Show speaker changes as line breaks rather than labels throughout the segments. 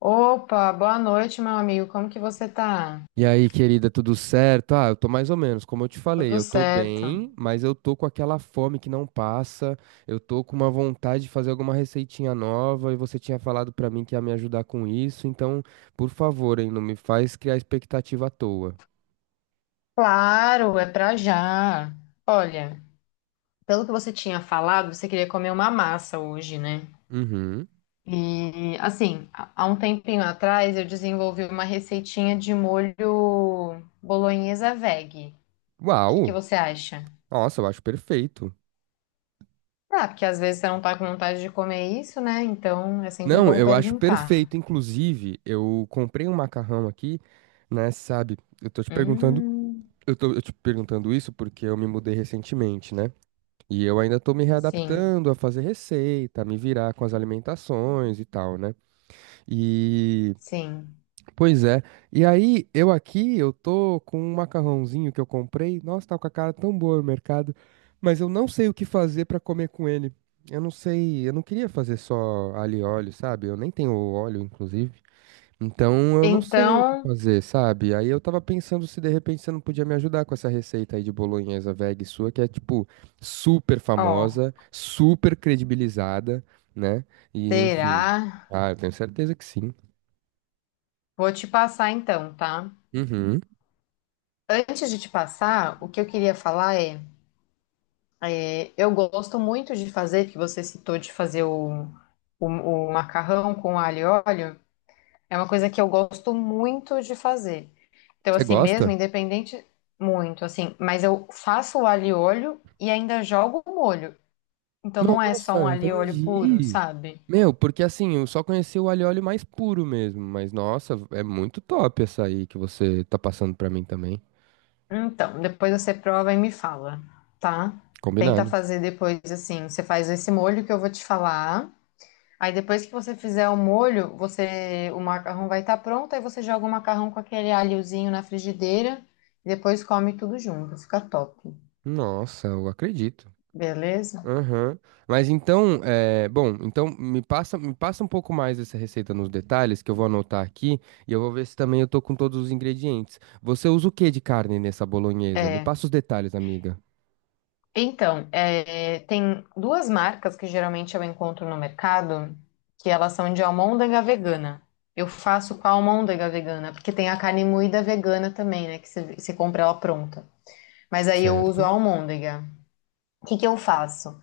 Opa, boa noite, meu amigo. Como que você tá?
E aí, querida, tudo certo? Ah, eu tô mais ou menos, como eu te falei,
Tudo
eu tô
certo?
bem, mas eu tô com aquela fome que não passa, eu tô com uma vontade de fazer alguma receitinha nova e você tinha falado pra mim que ia me ajudar com isso, então, por favor, hein, não me faz criar expectativa à toa.
Claro, é pra já. Olha, pelo que você tinha falado, você queria comer uma massa hoje, né?
Uhum.
E assim, há um tempinho atrás eu desenvolvi uma receitinha de molho bolonhesa veg. O que que
Uau!
você acha?
Nossa, eu acho perfeito.
Ah, porque às vezes você não tá com vontade de comer isso, né? Então é sempre
Não,
bom
eu acho
perguntar.
perfeito, inclusive, eu comprei um macarrão aqui, né, sabe? Eu tô te perguntando,
Hum,
eu te perguntando isso porque eu me mudei recentemente, né? E eu ainda tô me
sim,
readaptando a fazer receita, a me virar com as alimentações e tal, né? E,
sim.
pois é. E aí, eu aqui, eu tô com um macarrãozinho que eu comprei. Nossa, tá com a cara tão boa no mercado, mas eu não sei o que fazer pra comer com ele. Eu não sei, eu não queria fazer só alho e óleo, sabe? Eu nem tenho óleo, inclusive. Então eu não sei o que
Então,
fazer, sabe? Aí eu tava pensando se de repente você não podia me ajudar com essa receita aí de bolonhesa veg sua, que é tipo super famosa,
ó.
super credibilizada, né? E enfim.
Será?
Ah, eu tenho certeza que sim.
Vou te passar então, tá?
Uhum.
Antes de te passar, o que eu queria falar é, eu gosto muito de fazer, que você citou de fazer o macarrão com alho e óleo, é uma coisa que eu gosto muito de fazer. Então,
Você
assim, mesmo,
gosta?
independente, muito, assim, mas eu faço o alho e óleo e ainda jogo o molho. Então não é só um
Nossa,
alho e óleo puro,
entendi.
sabe?
Meu, porque assim, eu só conheci o alho e óleo mais puro mesmo, mas nossa, é muito top essa aí que você tá passando pra mim também.
Então, depois você prova e me fala, tá? Tenta
Combinado.
fazer depois assim. Você faz esse molho que eu vou te falar. Aí depois que você fizer o molho, você o macarrão vai estar pronto. Aí você joga o macarrão com aquele alhozinho na frigideira e depois come tudo junto. Fica top,
Nossa, eu acredito.
beleza?
Aham. Mas então, bom, então me passa um pouco mais essa receita nos detalhes que eu vou anotar aqui e eu vou ver se também eu tô com todos os ingredientes. Você usa o que de carne nessa bolonhesa? Me
É,
passa os detalhes, amiga.
então, é, tem duas marcas que geralmente eu encontro no mercado, que elas são de almôndega vegana. Eu faço com a almôndega vegana, porque tem a carne moída vegana também, né? Que você compra ela pronta. Mas aí eu uso a
Certo.
almôndega. O que que eu faço?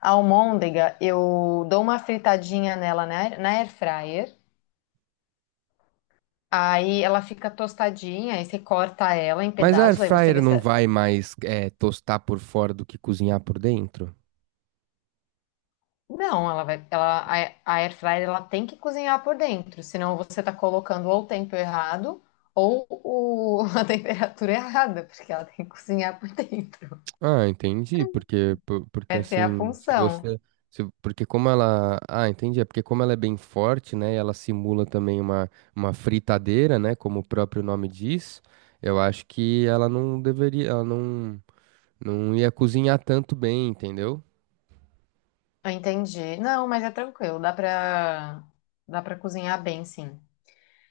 A almôndega, eu dou uma fritadinha nela na air fryer. Aí ela fica tostadinha, aí você corta ela em
Mas a air
pedaços, aí você
fryer
vê se...
não vai mais tostar por fora do que cozinhar por dentro?
Não, ela vai, ela, a air fryer ela tem que cozinhar por dentro, senão você está colocando ou o tempo errado ou a temperatura errada, porque ela tem que cozinhar por dentro.
Ah, entendi, porque
Essa é a
assim, se
função.
você se- porque como ela, ah, entendi, é porque como ela é bem forte, né, e ela simula também uma fritadeira, né, como o próprio nome diz, eu acho que ela não deveria, ela não ia cozinhar tanto bem, entendeu?
Eu entendi. Não, mas é tranquilo, dá para dá para cozinhar bem, sim.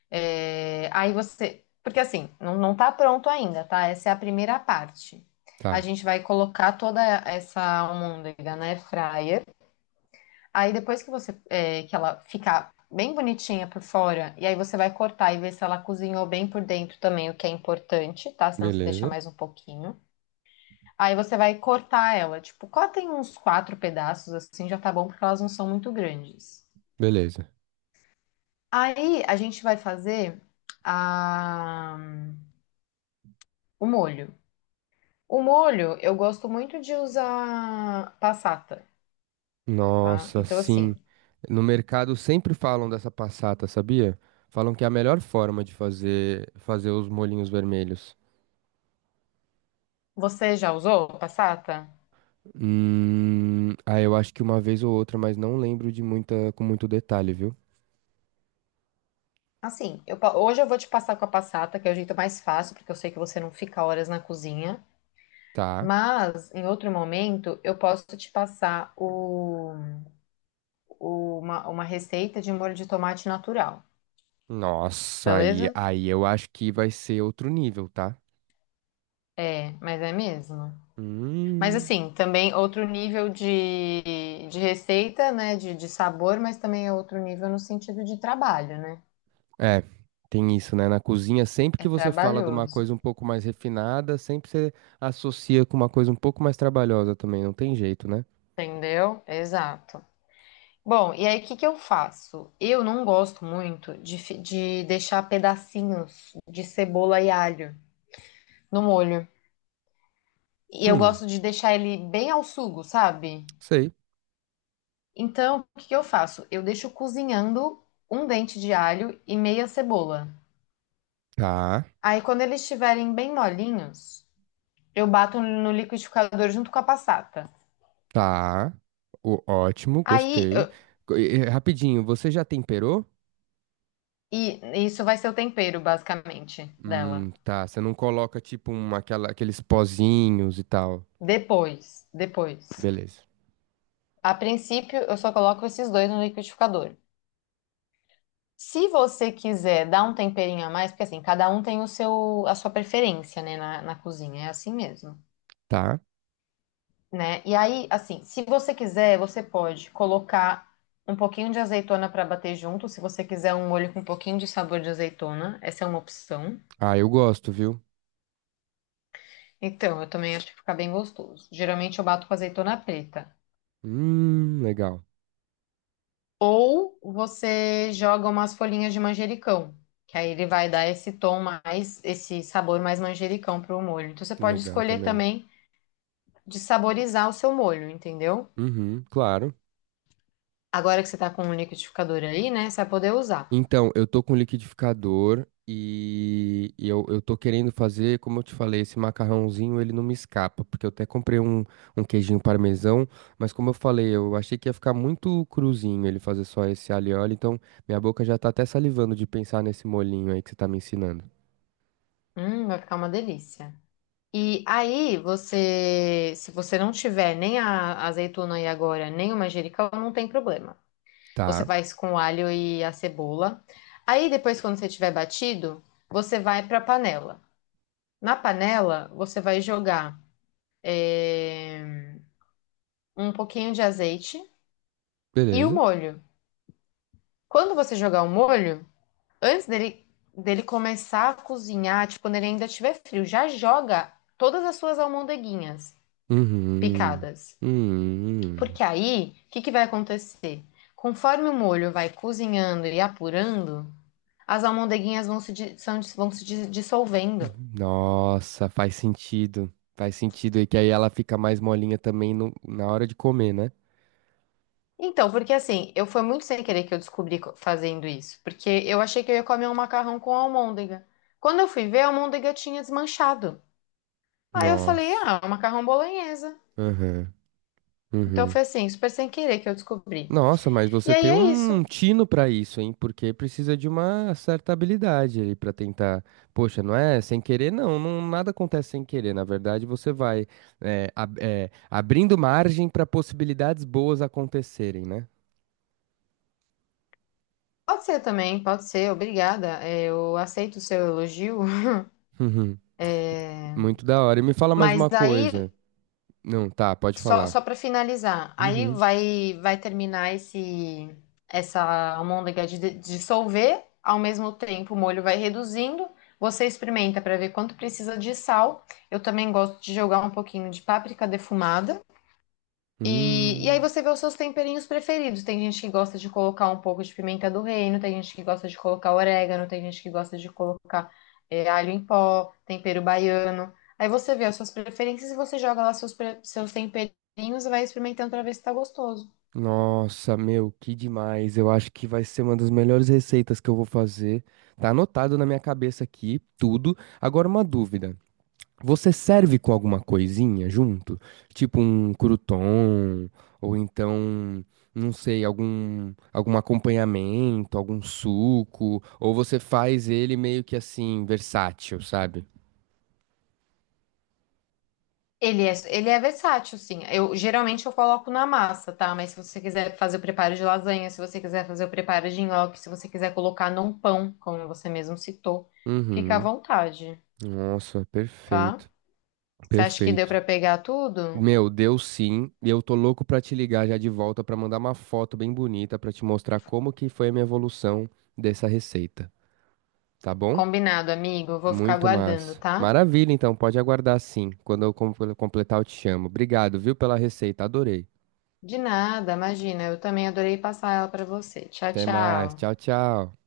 É, aí você, porque assim, não, não tá pronto ainda, tá? Essa é a primeira parte. A
Tá,
gente vai colocar toda essa almôndega na air fryer. Aí depois que você é, que ela ficar bem bonitinha por fora, e aí você vai cortar e ver se ela cozinhou bem por dentro também, o que é importante, tá? Senão você deixa
beleza.
mais um pouquinho. Aí você vai cortar ela, tipo, cortem uns quatro pedaços assim, já tá bom porque elas não são muito grandes.
Beleza.
Aí a gente vai fazer a... o molho. O molho eu gosto muito de usar passata, tá?
Nossa,
Então
sim.
assim,
No mercado sempre falam dessa passata, sabia? Falam que é a melhor forma de fazer os molhinhos vermelhos.
você já usou passata?
Ah, eu acho que uma vez ou outra, mas não lembro de muita, com muito detalhe, viu?
Assim, hoje eu vou te passar com a passata, que é o jeito mais fácil, porque eu sei que você não fica horas na cozinha.
Tá.
Mas, em outro momento, eu posso te passar uma receita de molho de tomate natural,
Nossa, aí,
beleza?
aí eu acho que vai ser outro nível, tá?
É, mas é mesmo. Mas,
Hum.
assim, também outro nível de receita, né? De sabor, mas também é outro nível no sentido de trabalho, né?
É, tem isso, né? Na cozinha, sempre
É
que você fala de uma
trabalhoso,
coisa um pouco mais refinada, sempre você associa com uma coisa um pouco mais trabalhosa também, não tem jeito, né?
entendeu? Exato. Bom, e aí o que que eu faço? Eu não gosto muito de, de deixar pedacinhos de cebola e alho no molho. E eu
Hum,
gosto de deixar ele bem ao sugo, sabe?
sei.
Então, o que que eu faço? Eu deixo cozinhando um dente de alho e meia cebola.
Tá,
Aí, quando eles estiverem bem molinhos, eu bato no liquidificador junto com a passata.
tá. O, ótimo,
Aí,
gostei.
eu-
Rapidinho, você já temperou?
e isso vai ser o tempero, basicamente, dela.
Tá. Você não coloca tipo aqueles pozinhos e tal.
Depois.
Beleza.
A princípio, eu só coloco esses dois no liquidificador. Se você quiser dar um temperinho a mais, porque assim, cada um tem o seu, a sua preferência, né, na cozinha, é assim mesmo,
Tá.
né? E aí, assim, se você quiser, você pode colocar um pouquinho de azeitona para bater junto, se você quiser um molho com um pouquinho de sabor de azeitona, essa é uma opção.
Ah, eu gosto, viu?
Então, eu também acho que fica bem gostoso. Geralmente eu bato com azeitona preta.
Legal.
Ou você joga umas folhinhas de manjericão, que aí ele vai dar esse tom mais, esse sabor mais manjericão para o molho. Então você pode
Legal
escolher
também.
também de saborizar o seu molho, entendeu?
Uhum, claro.
Agora que você tá com um liquidificador aí, né, você vai poder usar.
Então, eu tô com liquidificador e eu tô querendo fazer, como eu te falei, esse macarrãozinho, ele não me escapa, porque eu até comprei um, um queijinho parmesão, mas como eu falei, eu achei que ia ficar muito cruzinho ele fazer só esse alho e óleo, então minha boca já tá até salivando de pensar nesse molhinho aí que você tá me ensinando.
Vai ficar uma delícia. E aí você, se você não tiver nem a azeitona aí agora, nem o manjericão, não tem problema. Você
Tá.
faz com o alho e a cebola. Aí depois, quando você tiver batido, você vai para a panela. Na panela, você vai jogar eh, um pouquinho de azeite e o
Beleza.
molho. Quando você jogar o molho, antes dele começar a cozinhar, tipo, quando ele ainda estiver frio, já joga todas as suas almôndeguinhas
Uhum.
picadas.
Uhum.
Porque aí, o que que vai acontecer? Conforme o molho vai cozinhando e apurando, as almôndeguinhas vão se dissolvendo.
Nossa, faz sentido. Faz sentido. E que aí ela fica mais molinha também na hora de comer, né?
Então, porque assim, eu foi muito sem querer que eu descobri fazendo isso, porque eu achei que eu ia comer um macarrão com almôndega. Quando eu fui ver, a almôndega tinha desmanchado. Aí eu falei,
Nossa.
ah, é um macarrão bolonhesa.
Uhum.
Então
Uhum.
foi assim, super sem querer que eu descobri.
Nossa, mas
E
você
aí
tem
é isso.
um tino pra isso, hein? Porque precisa de uma certa habilidade ali pra tentar. Poxa, não é sem querer, nada acontece sem querer. Na verdade, você vai abrindo margem pra possibilidades boas acontecerem, né?
Pode ser também, pode ser, obrigada. É, eu aceito o seu elogio.
Muito da hora. E me fala mais
Mas
uma coisa.
aí...
Não, tá, pode
Só,
falar.
só para finalizar, aí
Uhum.
vai terminar esse essa almôndega de dissolver, ao mesmo tempo o molho vai reduzindo. Você experimenta para ver quanto precisa de sal. Eu também gosto de jogar um pouquinho de páprica defumada. E aí
Hum.
você vê os seus temperinhos preferidos. Tem gente que gosta de colocar um pouco de pimenta do reino, tem gente que gosta de colocar orégano, tem gente que gosta de colocar alho em pó, tempero baiano. Aí você vê as suas preferências e você joga lá seus temperinhos e vai experimentando pra ver se tá gostoso.
Nossa, meu, que demais. Eu acho que vai ser uma das melhores receitas que eu vou fazer. Tá anotado na minha cabeça aqui, tudo. Agora uma dúvida. Você serve com alguma coisinha junto? Tipo um crouton, ou então, não sei, algum acompanhamento, algum suco, ou você faz ele meio que assim, versátil, sabe?
Ele é versátil, sim. Eu geralmente eu coloco na massa, tá? Mas se você quiser fazer o preparo de lasanha, se você quiser fazer o preparo de nhoque, se você quiser colocar num pão, como você mesmo citou, fica à
Uhum.
vontade,
Nossa,
tá?
perfeito,
Você acha que deu
perfeito.
pra pegar tudo?
Meu, deu sim, e eu tô louco pra te ligar já de volta pra mandar uma foto bem bonita pra te mostrar como que foi a minha evolução dessa receita, tá bom?
Combinado, amigo. Eu vou ficar
Muito
aguardando,
massa.
tá?
Maravilha, então, pode aguardar sim. Quando eu completar, eu te chamo. Obrigado, viu, pela receita, adorei.
De nada, imagina. Eu também adorei passar ela pra você. Tchau,
Até mais,
tchau.
tchau, tchau.